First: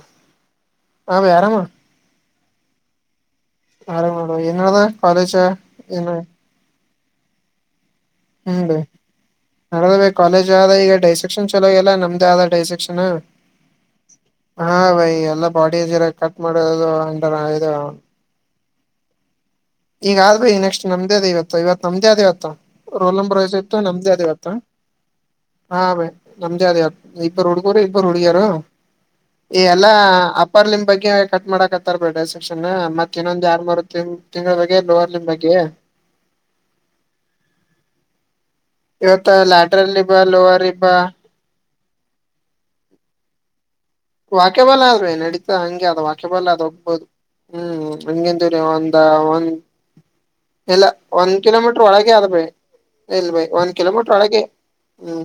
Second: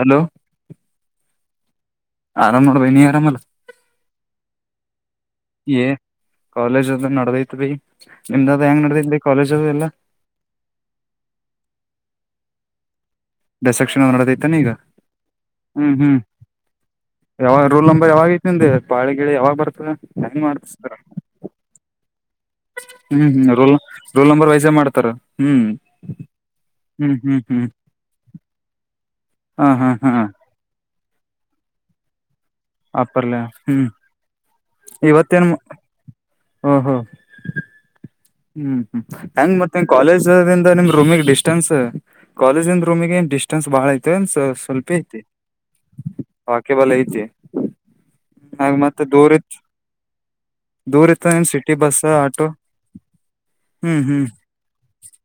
Hello ಆರಾಮ್ ಆರಾಮ ನೋಡು ಬೆ ನೀ ಆರಾಮಲ್ಲ ಆರಾಮ ನೋಡು ಏನ್ ನಡೀತಿದೆ ಕಾಲೇಜ್ ಏ ಏನು ಕಾಲೇಜ್ ಅಲ್ಲ ನಡದೈತ್ವಿ ನಿಮ್ದದ ಹ್ಮ್ ಬೇ ಹೆಂಗ ನಡದಿದ್ವಿ ಕಾಲೇಜ ಅ ಎಲ್ಲಾ ನಡದಬೇ ಕಾಲೇಜ್ ಆದ ಈಗ ಡೈಸೆಕ್ಷನ್ ಚಲೋಲ್ಲ ನಮ್ದ ಆದ ಡೈಸೆಕ್ಷನ್ ಡಿಸೆಕ್ಷನ್ ಅದ್ ನಡದೈತಾನ ಈಗ ಹಾ ಭೈ ಎಲ್ಲ ಬಾಡಿ ಹ್ಮ್ ಜರ ಹ್ಮ್ ಕಟ್ ಮಾಡದು ಯಾವಾಗ ಇ ರೋಲ್ [unintelligible] [unintelligible] ಯಾವಾಗ ಬರ್ ಈಗ ಆದ್ ಭೈ ನೆಕ್ಸ್ಟ್ ನಮ್ದೇ ಅದು ಇವತ್ತು ಇವತ್ತು ನಮ್ದೇ ಆದ್ ಇವತ್ತು ರೋಲ್ ಹ್ಮ್ ನಂಬರ್ ಹ್ಮ್ ವೈಸ್ ರೋಲ್ ಇತ್ತು ನಮ್ದೇ ಅದೇ ರೋಲ್ ನಂಬರ್ ಇವತ್ತು ವೈಸೇ ಮಾಡ್ತಾರ ಹ್ಮ್ ಹಾ ಭ್ ನಮ್ದೇ ಅದ ಹ್ಮ್ ಇವತ್ತು ಹ್ಮ್ ಇಬ್ಬರು ಹ್ಮ್ ಹುಡುಗರು ಇಬ್ಬರು ಹುಡ್ಗಿಯರು ಈ ಹಾ ಹಾ ಎಲ್ಲಾ ಹಾ ಪರ್ಲಿಮ್ ಬಗ್ಗೆ ಕಟ್ ಮಾಡಕ್ತ್ತರ್ಬೇಡ್ರ ಸೆಕ್ಷನ್ ಮತ್ತತ್ ಆಪರ್ಲೆ ಇನ್ನೊಂದ್ ಯಾರ್ ಹ್ಮ್ ಬರುತ್ತೆ ಇವತ್ತೇನ್ ಹ್ಮ ಹ್ಮ್ ಹ್ಮ್ ಹ್ಮ್ ಇವತ್ತ ಹೆಂಗ ಮತ್ತ ಲ್ಯಾಟ್ರಲ್ ಲಿಂಬ್ ಲೋವರ್ ಕಾಲೇಜಿಂದ ನಿಮ್ ಲಿಂಬ್ ರೂಮಿಗೆ ಡಿಸ್ಟೆನ್ಸ್ ಕಾಲೇಜ್ಂದ ರೂಮಿಗೆ ಏನ್ ಡಿಸ್ಟೆನ್ಸ್ ಡಿಸ್ಟೆನ್ಸ್ ಬಹಳ ಐತೆ ಒಂದ ವಾಕ್ಯಬಾಲ್ ಸ್ವಲ್ಪೇ ಆದ್ವಿ ಐತಿ ನಡೀತಾ ಹಂಗೆ ಅದ ವಾಕ್ಯಬಾಲ್ ಅದ್ ವಾಕ್ಬಲ್ ಹೋಗ್ಬೋದು ಐತಿ ಹ್ಮ್ ಹಗೆಂತವ್ರ ಹಾಗ ಒಂದ ಮತ್ತ ದೂರ ಒಂದ್ ಇಲ್ಲ ದೂರ ಇತ್ತ ಒಂದ್ ಏನ್ ಸಿಟಿ ಕಿಲೋಮೀಟರ್ ಬಸ್ ಒಳಗೆ ಆದ ಭೈ ಆಟೋ ಇಲ್ ಬೈ ಒಂದ್ ಹ್ಮ್ ಕಿಲೋಮೀಟ್ರ ಹ್ಮ್ ಒಳಗೆ ಹ್ಮ್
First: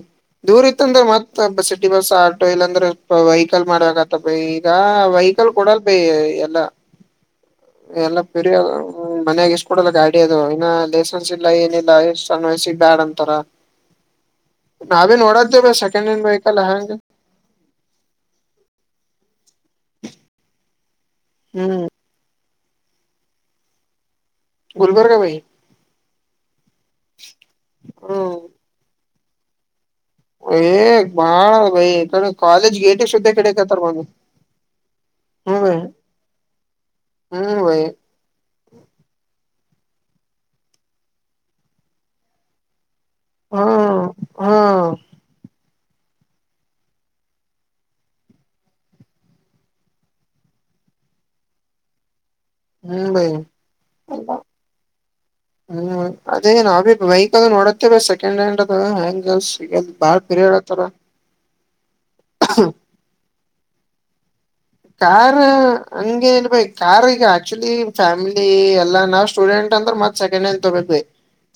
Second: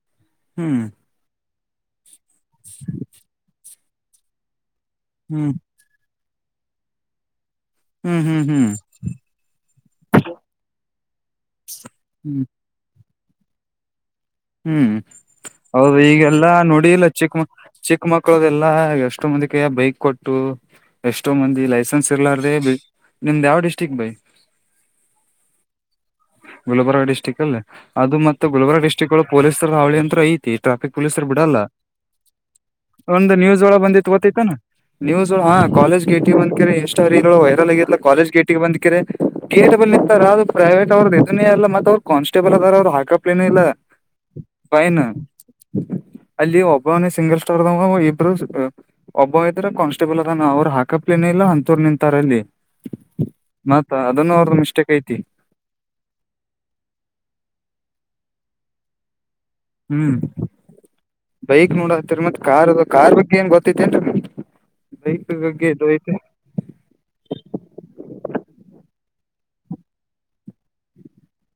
ದೂರ್ ಹ್ಮ್ ಇತ್ತ ಅಂದ್ರೆ ಮತ್ತ ಸಿಟಿ ಬಸ್ ಆಟೋ ಇಲ್ಲಾಂದ್ರೆ ವೆಹಿಕಲ್ ಮಾಡಬೇಕ ಆತ್ತ ಈಗ ವೆಹಿಕಲ್ ಹ್ಮ್ ಕೊಡಲ್ ಬೇ ಎಲ್ಲಾ [inaudible] ಎಲ್ಲ ಪರಿಯ ಹ್ಮ್ ಮನ್ಯಾಗ ಇಸ್ಕಡಲ್ಲ ಗಾಡಿ ಅದು ಇನ್ನ ಲೈಸೆನ್ಸ್ ಇಲ್ಲ ಏನಿಲ್ಲ ಇಷ್ಟು ಹ್ಮ್ ಸಣ್ಣ ವಯಸ್ಸಿಗೇ ಬ್ಯಾಡ ಅಂತ ತರ ಹ್ಮ್ ಅದೆ ನೋಡತಿವಿ ಹೌದು ಸೆಕೆಂಡ ಹಾಂಡ್ ಈಗೆಲ್ಲಾ ವೆಹಕಲ್ ಹಂಗ ನೋಡಿಲ್ಲ ಚಿಕ್ಕ ಚಿಕ್ಕ ಮಕ್ಕಳುದೆಲ್ಲಾ ಎಷ್ಟೋ ಮಂದಿ ಕೈಯ ಬೈಕ್ ಕೊಟ್ಟು ಎಷ್ಟೋ ಮಂದಿ ಹ್ಮ್ ಲೈಸೆನ್ಸ್ ಇರಲಾರದೆ ನಿಮ್ದ್ ಯಾವ ಡಿಸ್ಟ್ರಿಕ್ ಬೈ ಗುಲ್ಬರ್ಗ ಬೈ ಗುಲ್ಬರ್ಗ ಡಿಸ್ಟ್ರಿಕ್ ಅಲ್ಲಿ ಅದು ಹ್ಮ್ ಮತ್ತೆ ಗುಲ್ಬರ್ಗಾ ಡಿಸ್ಟ್ರಿಕ್ ಒಳ ಪೊಲೀಸ್ರ ಹಾವಳಿ ಅಂತ್ರ ಐತೆ ಏ ಟ್ರಾಫಿಕ್ ಪೊಲೀಸರು ಬಾಳ ಬಿಡಲ್ಲ ಬೈ ಈ ಕಡೆ ಕಾಲೇಜ್ ಗೇಟಿಗೆ ಸುದ್ದ ಒಂದು ನ್ಯೂಸ್ ಒಳ ಕಡಕತ್ತಾರ ಬಂದಿ ಬಂದು ಗೋತೈತಾನ ನ್ಯೂಸ್ ಹಾ ಹ್ಮ್ ಕಾಲೇಜ್ ಗೇಟಿ ಬಂದ [unintelligible] ವೈರಲ್ ಬೈ ಆಗಿಲ್ಲ ಕಾಲಜ್ ಗೇಟಿ ಬಂದಕಿರೆ ಕ ಬಲ್ ನಿಂತ ಅದು ಪ್ರೈವೇಟ್ ಅವ್ರದ ಇದನೇ ಅಲ್ಲ ಮತ್ತ ಅವ್ರು ಕಾಸ್ಟೇಬಲ್ ಅದಾರ ಅವ್ರು ಹಾಕ [unintelligible] ಇಲ್ಲ ಹ ಹ ಫೈನ್ ಅಲ್ಲಿ ಒಬ್ಬನ ಸಿಂಗಲ್ ಸ್ಟಾರ್ದಾಗ ಇಬ್ರು ಒಬ್ಬ ಇದ್ರ ಕಾನ್ಸ್ಟೇಬಲ್ ಅದನ ಅವರು ಹಾಕಪ್ಲೇನ ಇಲ್ಲ ಅಂತೂರು ನಿಂತಾರ ಅಲ್ಲಿ ಹ್ಮ್ ಬೈ ಮತ್ತ ಅದನ್ನು ಅವ್ರ ಮಿಸ್ಟೇಕ್ ಐತಿ ಹ್ಮ್ ಅದೇ ನಾವಿ ವೆಹಿಕಲ್ ನೋಡತ್ತೇವೆ ಸೆಕೆಂಡ್ ಹ್ಯಾಂಡ್ ಅದ ಹ್ಯಾಂಗಲ್ಸ್ ಹ್ಮ್ ಬೈಕ್ ನೋಡತ್ತಿರಿ ಮತ್ತ ಕಾರ್ ಕಾರ್ ಬಗ್ಗೆ ಏನ್ ಗೊತ್ತೈತಿನ್ರಿ ಕಾರು ಹಂಗೆ ಹಳ್ಬೇಕು ಕಾರ್ ಈಗ ಆಕ್ಚುಲಿ ಫ್ಯಾಮಿಲಿ ಎಲ್ಲಾ ನಾವ್ ಸ್ಟೂಡೆಂಟ್ ಅಂದ್ರ ಮತ್ ಸೆಕೆಂಡ್ ಹ್ಯಾಂಡ್ ತುಗೋಬೇಕ.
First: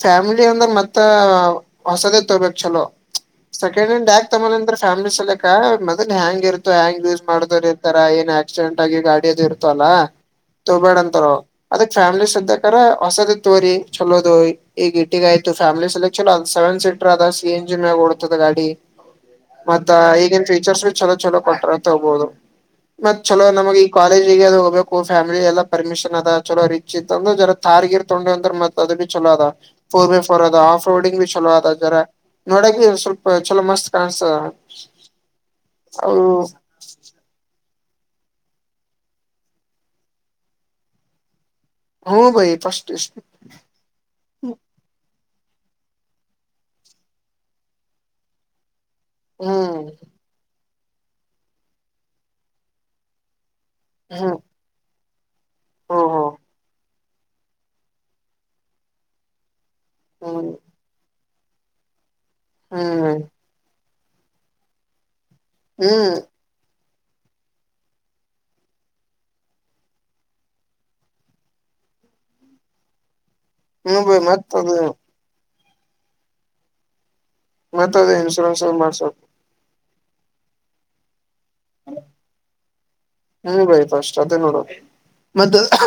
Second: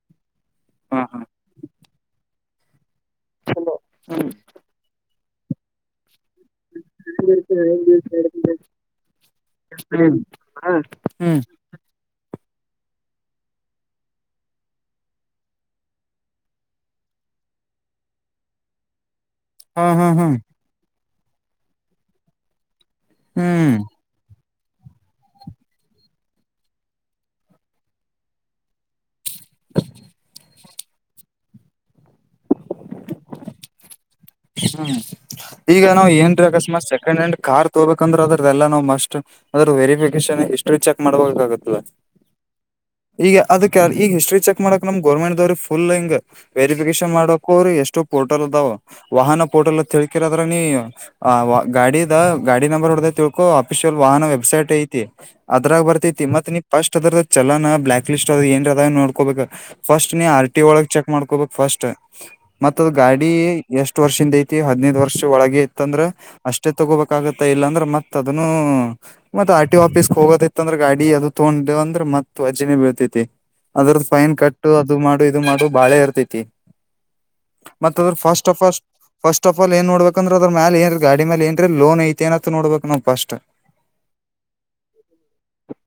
ಫ್ಯಾಮಿಲಿ ಅಂದ್ರ ಮತ್ತ ಹಾ ಹಾ ಹೊಸದ ತೊಬೇಕ ಚಲೋ ಚಲೋ ಸೆಕೆಂಡ್ ಹ್ಯಾಂಡ್ ಯಾಕ ತಮ್ಮನ್ ಅಂದ್ರ ಫ್ಯಾಮ್ಲಿ ಸಲಕ ಮೊದ್ಲ ಹೆಂಗ ಇರ್ತ ಹ್ಯಾಂಗ್ ಯೂಸ್ ಮಾಡತರಿ ಏನ್ ಹ್ಮ್ ಆಕ್ಸಿಡೆಂಟ್ ಆಗಿ ಗಾಡಿಯದು ಇರ್ತಾಲ ಅಲ್ಲಾ ಹ್ಮ್ ತೊಬೇಡಂತ ಹ್ಮ್ ಅದಕ ಫ್ಯಾಮ್ಲಿ ಸದ್ದಕರ ಹೊಸದ ತೋರಿ ಚಲೋದು ಈಗ ಇಟ್ಟಗ ಆಯ್ತು ಫ್ಯಾಮ್ಲಿ ಸಲ ಚಲ ಸೆವೆನ್ ಸೀಟರ್ ಅದ ಸ ಸಿ ಎನ್ಜಿ ಮ್ಯಾಲ ಓಡ್ತದ ಗಾಡಿ [inaudible] ಮತ್ತ ಹಾ ಹಾ ಈಗನ್ ಫೀಚರ್ಸ್ ಚಲೋ ಚಲೋ ಕೊಟ್ರ ಅಂತ ತುಬದು. ಮತ್ ಚಲೋ ಹ್ಮ್ ನಮಗ್ ಈ ಕಾಲೇಜಗ ಅದು ಹೋಗಕ ಫ್ಯಾಮಿಲಿ ಎಲ್ಲ ಪರ್ಮಿಷನ್ ಅದ ಚಲೋ ರಿಚ್ ಈತ ಅಂದ್ರ ಜರ ತಾರ್ಗಿರ್ ತಗೊಂಡು ಅಂದ್ರ ಮ ಚಅದಬಿ ಚಲೋ ಅದ ಬೈಫೋರ್ ಆಫ ರೋಡಂಗ ಚಲೋ ಅದ ಜರಾ ನೋಡಕ ಸ್ವಲ್ಪ ಚಲೋ ಮಸ್ತ್ ಕಾಣಸತದ. ಹ್ಮ ಈಗ ನಾವ್ ಏನ್ರ ಅಕಸ್ಮಾತ್ ಸೆಕೆಂಡ್ ಹ್ಯಾಂಡ್ ಕಾರ್ ತಗೋಬೇಕಂದ್ರೆಅದ್ರದೆಲ್ಲ ನಾವು ಮಸ್ಟ್ ಅದ್ರ ವೆರಿಫಿಕೇಶನ್ ಹಿಸ್ಟ್ರಿ ಚೆಕ್ ಮಾಡ್ಬೇಕ ಆಗತ್ತಾಲ. ಹ್ಮ ಭೈ ಪಷ್ಟ ಇಷ್ಟ ಈಗ ಅದಕ್ಕ ಈಗ ಹಿಸ್ಟ್ರ ಚಕ್ ಮಾಡಕ್ ನಮ್ ಗರ್ಮೆಂಟ್ ದವ್ರ ಫುಲ್ ಹಿಂಗ ವೆರಿಫಿಕೇಶನ್ ಮಾಡಕೋರಿ ಎಷ್ಟು ಪೋರ್ಟಲ್ ಅದಾವ ವಾಹನ ಪೋಟಲ್ ಹ್ಮ್ ಅತ್ತ ಹೇಳ್ಕೆರಿ ಅದ್ರ ನೀ ಆ ಗಾಡಿದ ಗಾಡಿ ನಂಬರ್ ಹೊಡದ ತಿಲ್ ಕೋ ಆಫಿಷಿಯಲ್ ವಾಹನ ಹ್ಮ್ ವಬ್ಸೈಟ್ ಐ ತಿ ಅದ್ರಾ ಓ ಬರ್ತೈತಿ ಹೋ ಮತ್ತ ನೀ ಫಸ್ಟ್ ಅದ್ರ ಚಲನ ಬ್ಲಾಕ್ ಲಿಸ್ಟ್ ಅದ ಏನ್ರ ಅದ ನೋಡ್ಕೋಬೇಕ. ಫಸ್ಟ್ ನೀ ಆರ್ ಹ್ಮ್ ಟಿ ಒಳಗ ಚೆಕ್ ಮಾಡ್ಕೋಬೇಕ ಫಸ್ಟ್ ಮತ್ತ ಅದ ಹ್ಮ್ ಗಾಡಿ ಎಷ್ಟ ವರ್ಷಿಂದ ಐತಿ ಹದ್ನೈದ ವರ್ಷ ಒಳಗೆ ಇತ್ತಂದ್ರ ಹ್ಮ್ ಅಷ್ಟೇ ತಗೋಬೇಕಾಗತ್ತ ಇಲ್ಲಾಂದ್ರೆ ಮತ್ತತ ಅದನ್ನು ಮತ್ತ ಆರ್ಟಿ ಆಫೀಸ್ ಹೋಗೋತ್ತೈತ್ತ ಅಂದ್ರೆ ಗಾಡಿ ಅದು ತಗೊಂಡ್ ಅಂದ್ರೆ ಮತ್ತ ಓಜ್ಜಿನೇ ಬೀಳತತಿ. ಅದ್ರ ಹ್ಮ ಬೈ ಫೈನ್ ಮತ್ ಕಟ್ಟು ಅದು ಮಾಡು ಇದು ಮಾಡು ಬಾಳೆ ಇರ್ತೈತಿ. ಮತ್ತ ಅದ ಫಸ್ ಇನ್ಸೂರೆನ್ ಫಸ್ಟ್ ಆಫ ಆಲ್ ಏ ನೋಡ್ಬೇಕಂದ್ರ ಅದ್ರ ಮೇ ಏನ್ ಗಾಡಿ ಮೇಲೆ ಏನ್ ಟ್ರೆ ಲೋನ್ ಐತೆ ಏನತ ನೋಡ್ಬೇಕ ನಾವ್ ಫಸ್ಟ್ ಹ್ಮ್ ಬೈ ಫಸ್ಟ್ ಅದೇ ನೋಡು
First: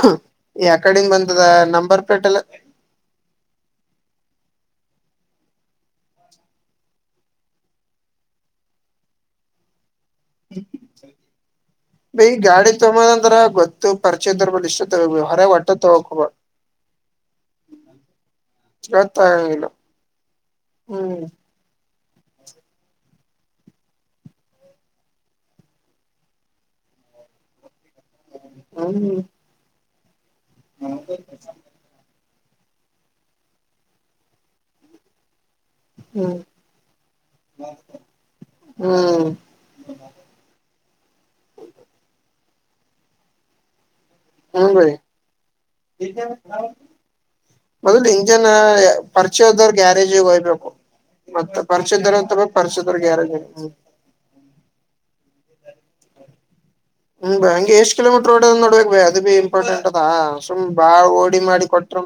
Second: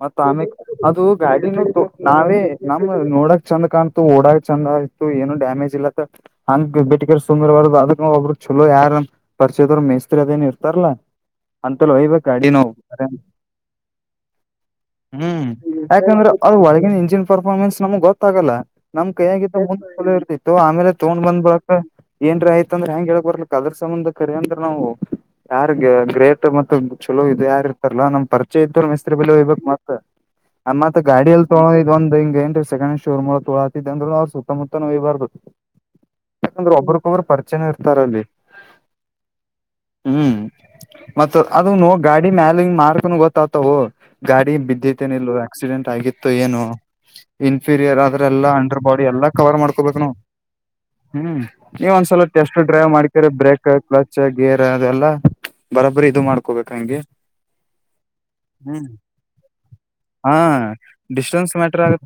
ಮತ್ತ ಆಮೇಕ ಯ ಅದು ಕಡಿಂದ ಬಂದದ ಗಾಡಿನು ತು ನಂಬರ್ ಪ್ಲೇಟ್ ಎಲ್ಲ ನಾವೇ ನಮ್ಮ ನೋಡಕ್ ಚಂದ ಕಾಣ್ತು ಓಡಾಕ್ ಚಂದ ಆಯ್ತು ಏನು ಡ್ಯಾಮೇಜ್ ಇಲ್ಲತ್ತ ಹಂಗ ಬಿಟರ್ ಸುಂದರವಾರದ ಅದಕ್ಕ ಒಬ್ರು ಚಲೋ ಯಾರ ಪರಿಚಯದರು ಮೇಸ್ತ್ರಿ ಅದೇನ್ ಇರ್ತಾರಲ್ಲಾ ಅಂತಲ್ಲ ಒಯ್ಬೇಕ ಬೈ ಗಾಡಿ ನಾವ ತಗೋದಂದ್ರ ಗೊತ್ತು ಪರಿಚಯದರ್ ಬಳಿ ಇಷ್ಟ ತಗೋಬ ಹ್ಮ ಹೊರ ಒಟ್ಟ ತಗೋಕಬ ಯಾಕಂದ್ರ ಅವ ಒಳಗಿನ ಇಂಜಿನ್ ಪರ್ಫಾರ್ಮೆನ್ಸ್ ನಮ್ಗ ಗೊತ್ತಾಗಲ್ಲ ನಮ್ ಕೈಯಗ ಗೊತ್ತಾಗಂಗಿಲ್ಲ ಇರ್ತಿತ್ತ ಆಮೇಲ ತಗೊಂಡ್ ಹ್ಮ್ ಬಂದ್ಳಕ ಏನ್ರ ಆಯ್ತಂದ್ರೆ ಹೆಂಗಗೆ ಹೇಳ ಬರ್ಲಿ ಅದ್ರ ಸಂಬಂಧ ಕರಿ ಅಂದ್ರ ನಾವ ಯಾರ್ ಗ್ರೇಟ್ ಮತ್ತ ಚುಲೋ ಇದು ಯಾರ್ ಇರ್ತಾರಲ್ಲ ನಮ್ ಪರಿಚಯ ಇತ್ತರ ಮಿಸತ್ರಿ ಹ್ಮ್ ಬಲಿ ಒಯ್ಬೇಕ ಮತ್ತ ಆ ಮತ್ ಗಾಡಿಯಲ್ಲಿ ತೊಗೋದ ಒಂದ ಹಿಂಗ ಏನ್ ಕ್ ಶೋರ್ ಮೂ ತೋಗಾತಿದ್ದ ಅಂದ್ರ ಸುತ್ತಮುತ್ತ ನೋಯ್ಬಾರ್ದು ಹ್ಮ್ ರು ಪರಿಚಯನ ಇರ್ತಾರಲ್ಲಿ ಹ್ಮ್ ಹ್ಮ ಮತ್ತ ಅದು ನು ಗಾಡಿ ಮ್ಯಾಲ ಮಾರ್ಕೊಂಡ ಗೊತ್ತ ಆತವು ಗಾಡಿ ಹ್ಮ್ ಬೈ ಬಿದ್ದತೆೇನ ಇಲ್ಲ ಆಕ್ಸಿಡೆಂಟ್ ಆಗಿತ್ತ ಏನು ಇನ್ಫೀರಿಯರ್ ಮೊದಲು ಆದ್ರ ಇಂಜನ್ ಎಲ್ಲಾ ಅಂಡರ್ ಬಾಡಿ ಎಲ್ಲಾ ಕವರ್ ಪರಿಚಯದವ್ರ ಮಾಡ್ಕೊಬೇಕ ನಾವ ಗ್ಯಾರೇಜಿಗೆ ಹೋಯ್ಬೇಕು ಹ್ಮ ಮತ್ತ ನೀವ ಪರಿಚಯದವ್ರ ಒಂದ್ಸಲ ಅಂತ ಟೆಸ್ಟ್ ಡ್ರೈವ್ ಪರಿಚಯದವ್ರ ಮಾಡ್ಕ್ರ ಗ್ಯಾರೇಜ್ ಬ್ರೇಕ್ ಕ್ಲಚ್ ಗೇರ್ ಅದೆಲ್ಲ ಬರಬ್ರಿ ಇದು ಮಾಡ್ಕೋಬೇಕ ಹಂಗೆ ಹ್ಮ ಹಂಗೆ ಎಷ್ಟ್ ಕಿಲೋಮೀಟರ್ ಓಡದ ಹ್ಮ್ ನೋಡ್ಬೇಕ ಬ ಅದುಬಿ ಇಂಪಾರ್ಟೆಂಟ್ ಅದಾ ಹಾ ಸುಮ್ಮ ಬಾಳ ಓಡಿ ಡಿಸ್ಟೆನ್ಸ್ ಮಾಡ ಮ್ಯಾಟ್ರ ಕೊಟ್ರ ಆಗತ್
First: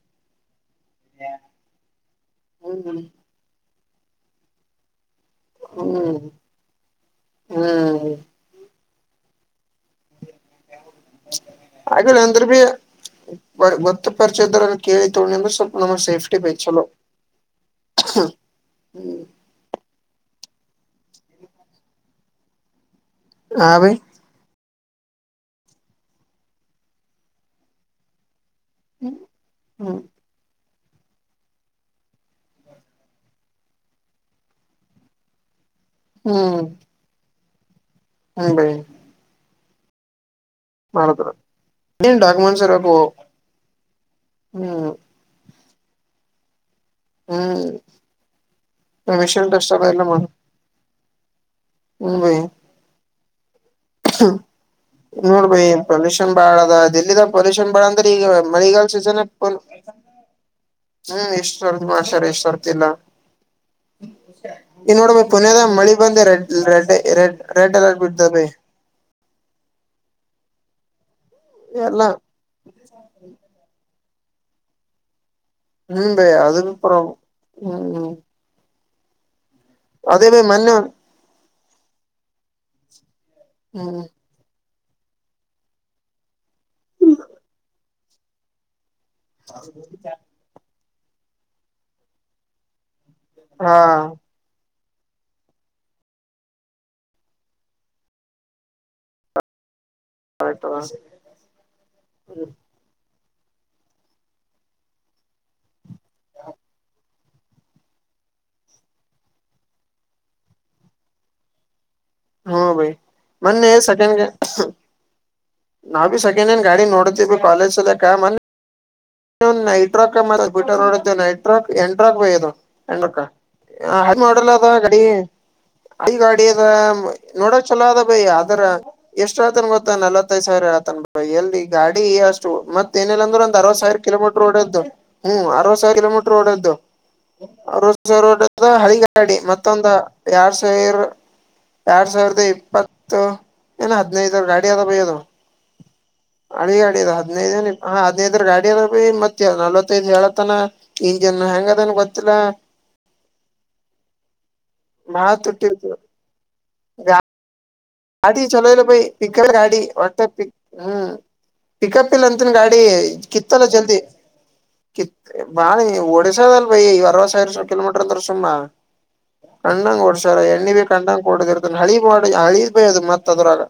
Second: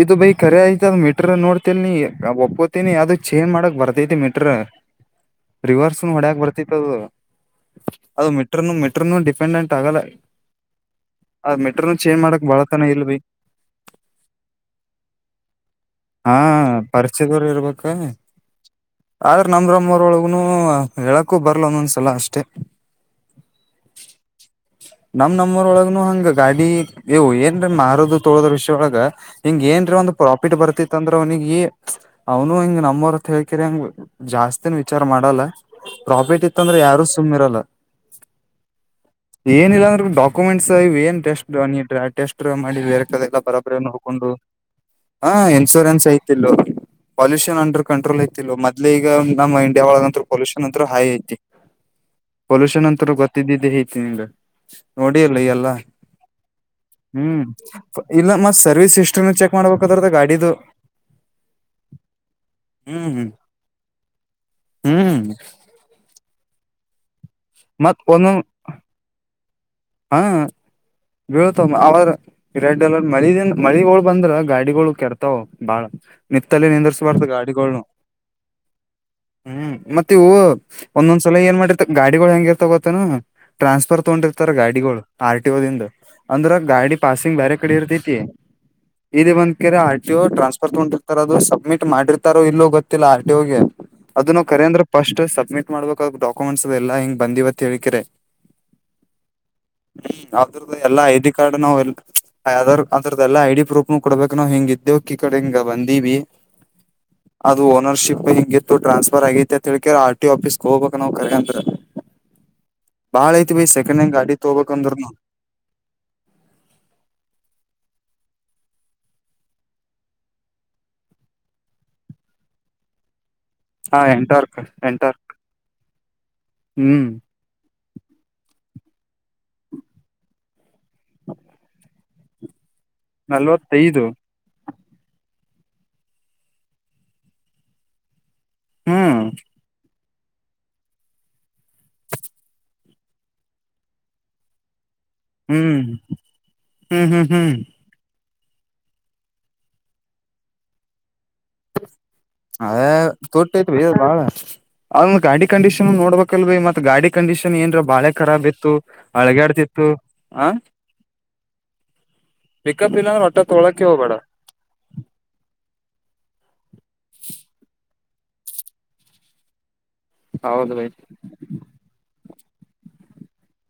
ಇದು ಬೈ ಖರಿ ಆಯ್ತ ಅದು ಮೀಟರ ನೋಡ್ತಿ ನೀ ಒಪ್ಪತೀನಿ ಹ್ಮ್ ಅದು ಚೇಂಜ್ ಮಾಡಕ ಬರ್ತೈತಿ ಮೀಟ್ರ ರಿವರ್ಸ್ ಹ್ಮ್ ಹೊಡ್ಯಕ್ ಬರ್ತ ಹ್ಮ್ ಅದು ಮೆಟ್ರನು ಮೆಟ್ರನು ಡಿಪೆಂಡೆಂಟ್ ಆಗಲ್ಲ ಅದ ಮೆಟ್ರನು ಚೇಜ್ ಆಗಲ್ಲ ಅಂದ್ರ ಮಾಡಕ್ ಬಿ ಬಳತನ ಇಲ್ವಿ ಗೊತ್ತ ಪರಿಚಯದರ ಕೇಳಿ ತೊ ಅಂದ್ರೆ ಸ್ವಲ್ಪ ನಮಗ್ ಸೇಫ್ಟಿ ಬೈ ಚಲೋ ಚ್ಚಗವರು ಇರ್ಬೇಕಾ ಹ್ಮ್ ಆದ್ರೆ ನಮ್ರಮ್ಮರೊಳಗನು ಹೇಳಕೂ ಬರ್ಲ ಒಂದೊಂದ್ಸಲ ಅಷ್ಟೇ ಹಾ ಭೈ ನಮ್ ನಮ್ಮರ್ ಒಳಗನು ಹಂಗ ಗಾಡಿ ಇವು ಏನ್ರ ಮಾರೋದು ತೋಳದ್ರ ವಿಷಯ ಒಳಗೆ ಹಿಂಗ ಏನ್ರೀ ಹ್ಮ್ ಒಂದು ಪ್ರಾಫಿಟ್ ಬರ್ತಿತ್ತ ಅಂದ್ರೆ ಅವ್ನಿಗೆ ಅವ್ನು ಹಿಂಗ ನಮ್ಮ್ ಹೊರತ ಕಿರಂಗ ಜಾಸ್ತಿನ ವಿಚಾರ ಮಾಡಲ್ಲ ಪ್ರಾಫಿಟ್ ಇತ್ತ ಹ್ಮ್ ಅಂದ್ರೆ ಯಾರು ಸುಮ್ಮ್ ಇರಲ್ಲ ಹ್ಮ್ ಬೈ ಏನಿಲ್ಲ ಅಂದ್ರ ಡಾಕ್ಯುಮೆಂಟ್ಸ್ ಇವ್ ಏನ್ ಮಾಡಿದ್ರ ಟೆಸ್ಟ್ ನೀ ಏನ್ ಟೆಸ್ಟ್ ಡಾಕ್ಯುಮೆಂಟ್ಸ್ ಮಾಡಿ ಇರಬೇಕು ಬೇರೆ ಕ ಎಲ್ಲಾ ಬರಬರಿ ನೋಡ್ಕೊಂಡು ಹ್ಮ್ ಹಾ ಇನ್ಸೂರೆನ್ಸ್ ಐತಿ ಪೊಲ್ಯೂಷನ್ ಹ್ಮ್ ಅಂಡರ್ ಕಂಟ್ರೋಲ್ ಐ ಮೊದ್ಲಿ ಈಗ ಪರ್ಮಿಷನ್ ನಮ್ಮ ಟೆಸ್ಟ್ ಇಂಡಿಯಾ ಅದ ಒಳಗಂತೂ ಪೊಲ್ಯೂಷನ್ ಅಂತೂ ಹೈ ಐತಿ ಹ್ಮ ಭೈ ಸಲ್ಷನ್ ಅಂತರ ಗೊತ್ತಿದ್ದ ತಿ ನಿಗೆ ನೋಡಿಯಲ್ಲ ನೋಡ್ ಇ ಬೈ ಎಲ್ಲ ಪೊಲ್ಯೂಷನ್ ಬಾಳ ಅದ ದಿಲ್ಲಿದಾಗ ಹ್ಮ್ ಪೊಲ್ಯೂಷನ್ ಬಾಳ ಅಂದ್ರೆ ಈಗ ಇಲ್ಲ ಮತ್ ಮಳಿಗಾಲ ಸರ್ವಿಸ್ ಸೀಸನ್ ಹಿಸ್ಟ್ರಿನ ಚೆಕ್ ಮಾಡ್ಬೇಕ ಗಾಡಿದು ಹ್ಮ್ ಎಷ್ಟುರ್ ಮಾಡಷರ್ ಎಷ್ಟರ್ ಹ್ಮ್ ಹ್ಮ್ ಇನ್ ಹ್ಮ್ ನೋಡಮ್ಮ ಪುನದ ಮಳಿ ಬಂದ ರೆಡ್ ರೆಡ್ ರೆಡ್ ರೆಡ್ ಮತ್ ಅಲರ್ಟ್ ಬಿಡ್ತಾವ ಒಂದೊಂದ್ ಹಾ ಬೀಳ್ತಮ್ಮ ಎಲ್ಲ ಅವರ ರೆಡ್ ಅಲರ್ಟ್ ಮಳಿಂದ ಮಳಿಗಳು ಬಂದ್ರ ಗಾಡಿಗಳು ಕೆಡತ ಬಾಳ ಹ್ಮ್ ಬೈ ಅದು ನಿತ್ತಲ್ಲಿ ಬಿ ಪ್ರಾಬ್ಲಮ್ ನಿಂದರ್ಸಬಾರತು ಗಾಡಿನು ಹ್ಮ್ ಹ್ಮ್ ಮತ್ತೆ ಇವು ಅದೇ ಬೈ ಮೊನ್ನೆ ಒಂದೊಂದ್ಸಲ ಏನ್ ಮಾಡಿರ್ತ ಗಾಡಿಗಳು ಹೆಂಗಿರ್ತ ಗೊತ್ತೇನ ಹ್ಮ್ ಟ್ರಾನ್ಸ್ಫರ್ ತಗೊಂಡು ಇತರ್ ಗಾಡಿಗಳು ಆರ್ ಟಿ ದಿಂದ ಅಂದ್ರ ಗಾಡಿ ಪಾಸಿಂಗ್ ಬೇರೆ ಕಡೆ ಇರ್ತತಿ ಇಲ್ಲಿ ಬಂದ್ ಕೆರೆ ಆರ್ಟಿ ಟ್ರಾನ್ಸ್ಫರ್ ತಗೊಂಡಿರ್ತಾರ ಅದು ಸಬ್ಮಿಟ್ ಮಾಡಿರ್ತಾರ ಇಲ್ಲೋ ಗೊತ್ತಿಲ್ಲ ಆ ಹೋಗ ಹಾ ಅದು ನಾವು ಕರೆ ಅಂದ್ರ ಫಸ್ಟ್ ಸಬ್ಮಿಟ್ ಮಾಡ್ಬೇಕ ಡಾಕ್ಯುಮೆಂಟ್ಸ್ ಅ ಎಲ್ಲಾ ಹಿಂಗ ಬಂದಿವವತ್ ಹೇ ಹ್ಮ್ ಆಯ್ತು ಅ್ರದ್ದ ಎಲ್ಲಾ ಐ ಡಿ ಕಾರ್ಡ್ ನಾವವು ಎ ಯಾದ್ ಅಂಥದ್ದಲ್ಲ ಐ ಡಿ ಪ್ರೂಫ ನ ಕೊಡ್ಬೇಕಕ್ ನಾವವು ಹಿಂಗ ಇದ್ದೇವುಕ್ಕಿ ಕಡೆ ಹಿಂಗ ಬಂದಿವವಿ ಅದು ಓನರ್ಶಿಪ್ ಹಿತ್ತು ಟ್ರಾನ್ಸ್ಫರ್ ಆಗಿತಿ ಅಂತ ಹೇಳಳ್ಕ ಆರ್ಟಿ ಫೀಸ್ಗೆ ಹೋಗಬೇಕ ನವು ಕರ್ಗಂತ ಹಾ ಭೈ ಬಾಳಐತಿ ಭೈ ಮೊನ್ನೆ ಸೆಕಂಡ್ ಹೆಂಗ್ ಗಾಡಿ ತಗೋ ಬೇಕಂದ್ರೂನು ನಾವು ಬಿ ಸೆಂಡ ಏನ್ ಗಾಡಿ ನೋಡ್ತೀವಿ ಕಾಲೇಜ ಸಲ್ಯಾಕ ನೈಟ್ರೋಕ ಮ ಬಿಟ ನೋಡ ನೈಟ್ರೋಕ್ ಎಂಡಟ್ರಾಕ್ ಬಯ ಅದು ಎಂಡ್ರಕ್ಕ ಹಾ ಎಂಟಾರ್ ಮಾಡಲ್ ಅದ ಗಾಡಿ ಎಂಟಾರ್ ಗಾಡಿ ಅದ ಹ್ಮ್ ನೋಡೋ ಚಲೋ ಅದ ಭೈ ಆದ್ರ ಎಷ್ಟು ಆತನ್ ಗೊತ್ತಾ ನಲವತ್ತೈ್ ಸಾವಿರ ಆತನ್ ಎಲ್ಲಿ ಗಾಡಿ ಅಷ್ಟು ಮತ್ ಏನಿಲ್ಲ ಅಂದ್ರು ಒಂದ್ ಅರವತ್ತು ಸಾವಿರ ನಲ್ವತ್ತೈದು ಹ್ಮ್ ಅರವತ್ತು ಸಾವಿರ ಕಿಲೋಮೀಟರ್ ಓಡೈತ್ ಅರವತ ಸಾವಿರ ಅದ ಹ್ಮ್ ಹಳಿಗಾಡಿ ಮತ್ತೊಂದು ಎರಡ್ ಸಾವಿರ ಎರಡ್ ಸಾವಿರದ ಇಪ್ಪತ್ತು ಏನ ಹದ್ನೈದ್ರ ಗಾಡಿ ಅದ ಬೈ ಅದು ಹ್ಮ್ ಅಡಿ ಹ್ಮ್ ಗಡಿದ ಹ್ಮ್ ಹ್ಮ್ ಹದಿನೈದ ಹ್ಮ್ ಏನ್ ಹಾ ಹಡ್ನೈದ ಗಾಡಿ ಅದ ಭೈ ಮತ್ತೆ ನಲ್ವತ್ತೈದ್ ಹೇಳತಾನ. ಅದೇ ತುಟ್ಟಿ ಬೀ ಅದ ಭಾಳ ಅದ ಬಾಳ ಗಾಡಿ ಕಂಡೀಷನ್ ತುಟ್ಟಿರ್ತದ ನೋಡ್ಬೇಕ ಅಲ್ಬೆ ಮತ್ ಗಾಡಿ ಕಂಡೀಷನ್ ಏನ್ರ ಬಾಳ ಗಾಡಿ ಚಲೋ ಇದೆ ಭೈ ಪಿಕಲ್ ಗಾಡಿ ಒಟ್ಟ ಆ ಪಿಕಲ್ ಹ್ಮ್. ಪಿಕಪ್ ಇಲ್ಲ ಅಂತನ ಗಾಡಿ ಪಿಕಪ್ ಇಲ್ಲಾಂದ್ರೆ ಒಟ್ಟ ಕಿತ್ತಲ್ಲ ತೊಳಕೆ ಜಲ್ದಿ. ಹೋಗ್ಬೇಡ ಕಿತ್ತ ಭಾಳ ಒಡಿಶಾದಾ ಅಲ್ಲಭೈ ಈಗ ಅರವತ್ತ ಸಾವಿರ ಕಿಲೋ ಮೀಟರ್ ಅಂದ ಸುಮ್ಮ ಕಣ್ಣಂಗ ಓಡ್ಸ್ಯಾರ ಎಣ್ಣಿ ಹೌದು ಬೀ ಬೈ ಕಂಡ್ಣಂಗ ಕೊಡದಿರ್ತ ಹಳಿ ಮಾಡ ಹಳಿ ಬೈ ಅದು ಮತ್ ಅದ್ರಾಗ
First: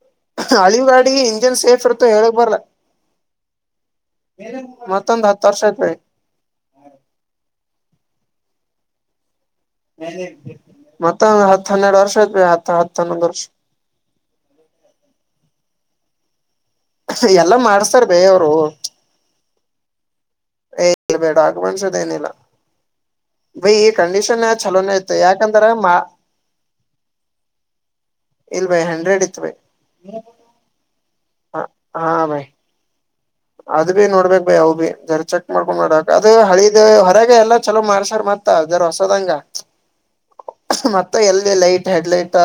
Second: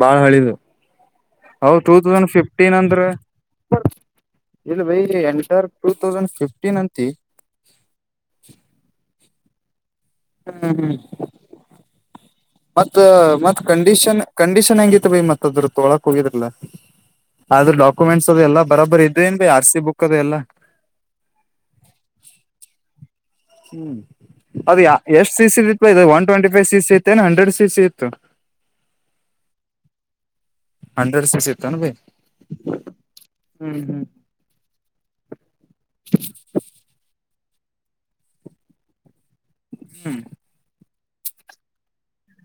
ಬಾಳ ಹಳಿದ ಹಳಿ ಗಾಡಿ ಇಂಜಿನ್ ಹ ಸೇಫ್ ಟೂ ಇರ್ತ ತೌಸಂಡ್ ಹೇಳಕ್ ಬರ್ಲ ಫಿಫ್ಟೀನ್ ಅಂದ್ರ - ಇಲ್ ಬೈ ಮತ್ತೊಂದ್ ಎಂಟ ಹತ್ ವರ್ಷ ಟಾರ್ಕ್ ಟೂ ಆಯ್ತ್ ತೌಸಂಡ್ ಫಿಫ್ಟೀನ್ ಅಂತಿ ಹ್ಮ್ ಹ್ಮ್ ಮತ್ತೊಂದು ಹತ್ತು ಹನ್ನೆರಡು ವರ್ಷ ಆಯತ್ ಹತ್ ಮತ್ ಹತ್ತ ಹನ್ನೊಂದ್ ವರ್ಷ ಮತ್ ಕಂಡೀಷನ್ ಕಂಡೀಷನ್ ಹೆಂಗಿತ್ತ ಭೈ ಮತ್ತ ಅದ್ರದ ತೊಗೊಲಾಕ್ ಹೋಗ್ರಿದೆಲ್ಲ ಎಲ್ಲಾ ಆದ್ರ ಮಾಡ್ಸ್ತಾರ ಬೇ ಡಾಕ್ಯುಮೆಂಟ್ಸ್ ಅದು ಅವ್ರು ಎಲ್ಲ ಬರಾಬರಿ ಆಯ್ತ್ ಏನ್ರಿ ಆರ್ ಸಿ ಬುಕ್ ಅದು ಎಲ್ಲಾ. ಏ ಬೇಡ ಅಡ್ವಾನ್ಸ್ ಅದೇನಿಲ್ಲ. ಹ್ಮ್ ಅದ ಯಾ ಚಲೋನೇ ಇತ್ತು ಎಷ್ಟ್ ಸಿ ಸಿ ಯಾಕಂದ್ರ ದ ಇತ್ತ ಬೈ ಮಾ one twenty five C C ಇತ್ತೇನ ಹಂಡ್ರೆಡ್ ಸಿ ಸಿ ಇತ್ತ? ಇಲ್ ಭೈ ಹಂಡ್ರೆಡ್ ಇತ್ತ ಭೈ. ಹಂಡ್ರೆಡ್ ಸಿ ಸಿ ಇತ್ತೇನ ಭೈ. ಅದ ಭಿ ನೋಡ್ಬೇಕ್ ಭೈ ಅವುಬಿ ಜರ ಚೆಕ್ ಮಾಡ್ಕೊಂಡ್ ನೋಡಾಕ್ ಅದು ಹಳಿದ ಇದ ಹೊರಗ ಎಲ್ಲಾ ಚಲೋ ಮಾಡ್ಸ್ಯಾರ್ ಮತ್ತ ಜರ್ ಹೊಸದಂಗ. ಹ್ಮ್ ಮತ್ತ ಎಲ್ಲ್ಡಿ ಲೈಟ್ ಹೆಡ್ ಲೈಟ್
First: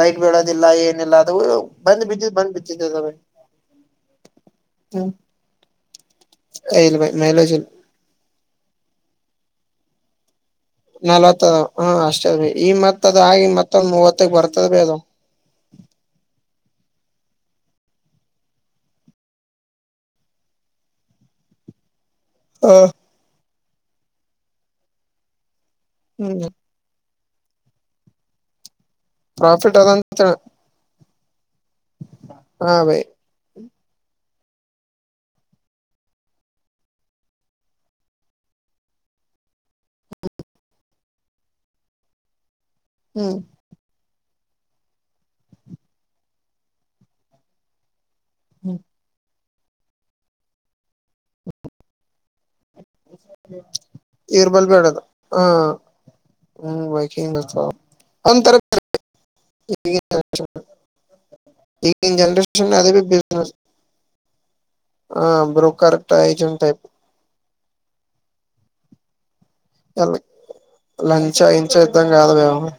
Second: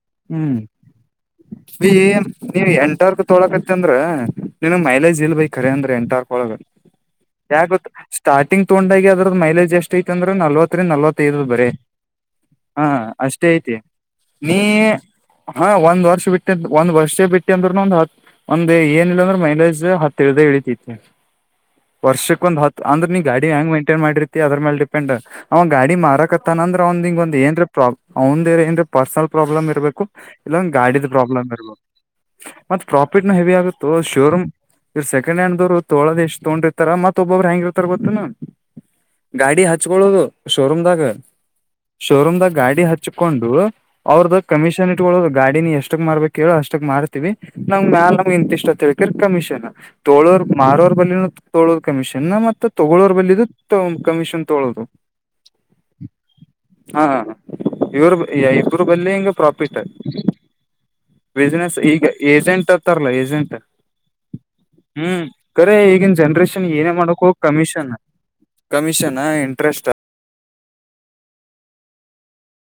ಲೈಟ್ ಹ್ಮ್ ಬೀಳದಿಲ್ಲ ಏನಿಲ್ಲ ಅದು ಬಂದ್ ಬಿದ್ದಿದ್ದ ಬಂದ್ ಬಿದ್ದಿದ್ದ ಅದ ಭೈ. ತೊಗಳಕತ್ತಿ ಅಂದ್ರ ನಿನಗ ಮೈಲೇಜ್ ಇಲ್ ಬೈ ಖರೆ ಅಂದ್ರ ಎಂಟಾರ್ಕ್ಕೊಳಗ ಇಲ್ ಬೈ ಮೈಲೇಜ್ ಇಲ್ ಯಾಕ್ ಗೊತ್ತ ಸ್ಟಾರ್ಟಿಂಗ ತಗೊಂಡಾಗೆ ಅದರದ ಮೈಲೆಜ ಎಷ್ಟ ಐತಿ ಅಂದ್ರ ನಲ್ವತ್ ರಿಂದ ನವತ್ತೈದ ನಲ್ವತ್ತ ಅದ ಬರೆ ಹ ಅಷ್ಟೇ ರೀ ಈ ಹಾ ಮತ್ ಅದ ಆಗಿ ಅಷ್ಟೇ ಐತಿ ಮತ್ತೊಂದ್ ಮೂವತ್ತಕ್ ನೀ ಬರ್ತದ ಬಿ ಅದು ಹಾ ಒಂದ್ ವರ್ಷ ಬಿಟ್ಟ ಅತ್ತ ಒಂದ ವರ್ಷ ಬಿಟ್ಟಿ ಅಂದ್ರರುನು ಒಂದ್ ಹತ್ ಒಂದ ಏನ ಇಲ್ಲ ಅಂದ್ರೆ ಮೈಲೇಜ್ ಹತ್ತ ಇಳ್ದ್ ಇಳಿತೈತಿ ವರ್ಷಕ್ ಒಂದ್ ಹಾ ಹತ್ ಅಂದ್ರ ನೀ ಗಾಡಿ ಹೆಂಗ ಮೈಂಟನ್ ಮಾಡಿತಿ ಅದ್ರ ಮೇಲೆ ಡಿಪೆಂಡ್ ಅವ ಗಾಡಿ ಹ್ಮ್ ಮಾರಕತ್ತಾನ ಅಂದ್ರ ಅವಂದೀಗ ಒಂದ ಏನರೆ ಪ್ರಾಬ್ಲಮ್ ಅವಂದೇರೆ ಏನರೆ ಪರ್ಸನಲ್ ಪ್ರಾಬ್ಲಮ್ ಇರ್ಬೇಕ [inaudible] ಇಲ್ಲ ಒಂದ್ ಗಾಡಿದ ಪ್ರಾಬ್ಲಮ್ ಇರ್ಬೆಕ್ ಹಾ ಮತ್ತ ಬೈ ಪ್ರಾಫಿಟನು ಹೆವಿ ಆಗುತ್ತೋ ಶೋರೂಮ್ ಇ ಸೆಕೆಂಡ್ ಹ್ಯಾಂಡ್ ದೋರು ತೋಳದ ಎಷ್ಟ್ ತಗೊಂಡಿರ್ತಾರ ಮತ್ತ ಒಬ್ಬಬ್ರು ಹೆಂಗ ಇರ್ತಾರ ಗೊತ್ತೇನ ಗಾಡಿ [inaudible] ಹಚ್ಕೋಳೋದು ಶೋರೂಮದಾಗ ಶೋರೂಮದಾಗ ಗಾಡಿ ಹ್ಮ್ ಹಚ್ಕೊಂಡು ಅವ್ರದ ಕಮಿಷನ್ ಏನ್ ಇಟ್ಕೊಳ್ಳೋದು ಗಾಡಿನ ನೀ ಎಷ್ಟಕ್ ಮಾರ್ಬೇಕ ಹೇಳ ಅಷ್ಟಕ್ ಮಾರ್ತೀವಿ ನಮ್ಗ ಮ್ಯಾಲ ಇಂತ ಇಷ್ಟತ ಹ್ಮ್ ಅಂತ ಹೇಳಕೇರಿ ಕಮಿಷನ್ ತೋಳೋರ್ ಮಾರೋರ್ ಬಲ್ಲಿನು ತೋಳೋರ್ ಕಮಿಷನ್ ಮತ್ತ ತೊಗೊಳೋರ ಬಲ್ಲಿನು ತೊ ಕಮಿಷನ್ ಇವ್ರ ಬಲ್ ತೊಗಳೋದು. ಬೇಡದು ಹಾ ಹ್ಮ್ ಹಾ ಹ ಬೈಕಿಂಗ್ ಇವ್ರ ಒಂತರ ಇಬ್ಬರ ಬಲ್ಲಿ ಹಿಂಗ ಪ್ರಾಫಿಟ್. ಬಿಸಿನೆಸ್ ಈಗ ಈಗಿನ ಏಜೆಂಟ್ ಜನ್ರೇಷನ್ ಅದೇ ಬಿ ಅಂತಾರಲ್ಲ ಬಿಸ್ನೆಸ್ ಏಜೆಂಟ್ ಹ ಹ್ಮ್ ಕರೆ ಬ್ರೋಕರ್ ಈಗಿನ ಏಜೆಂಟ್ ಜನ್ರೇಷನ್ ಟೈಪ್ ಏನೇ ಮಾಡಕ್ ಹೋಗ ಕಮಿಷನ್ ಕಮಿಷನ್ ಇಂಟ್ರೆಸ್ಟ್ ಎಲ್ಲ ಲಂಚ್ ಗಿಂಚ್ ಇದ್ದಂಗ ಆದ ವ್ಯವಹಾರ.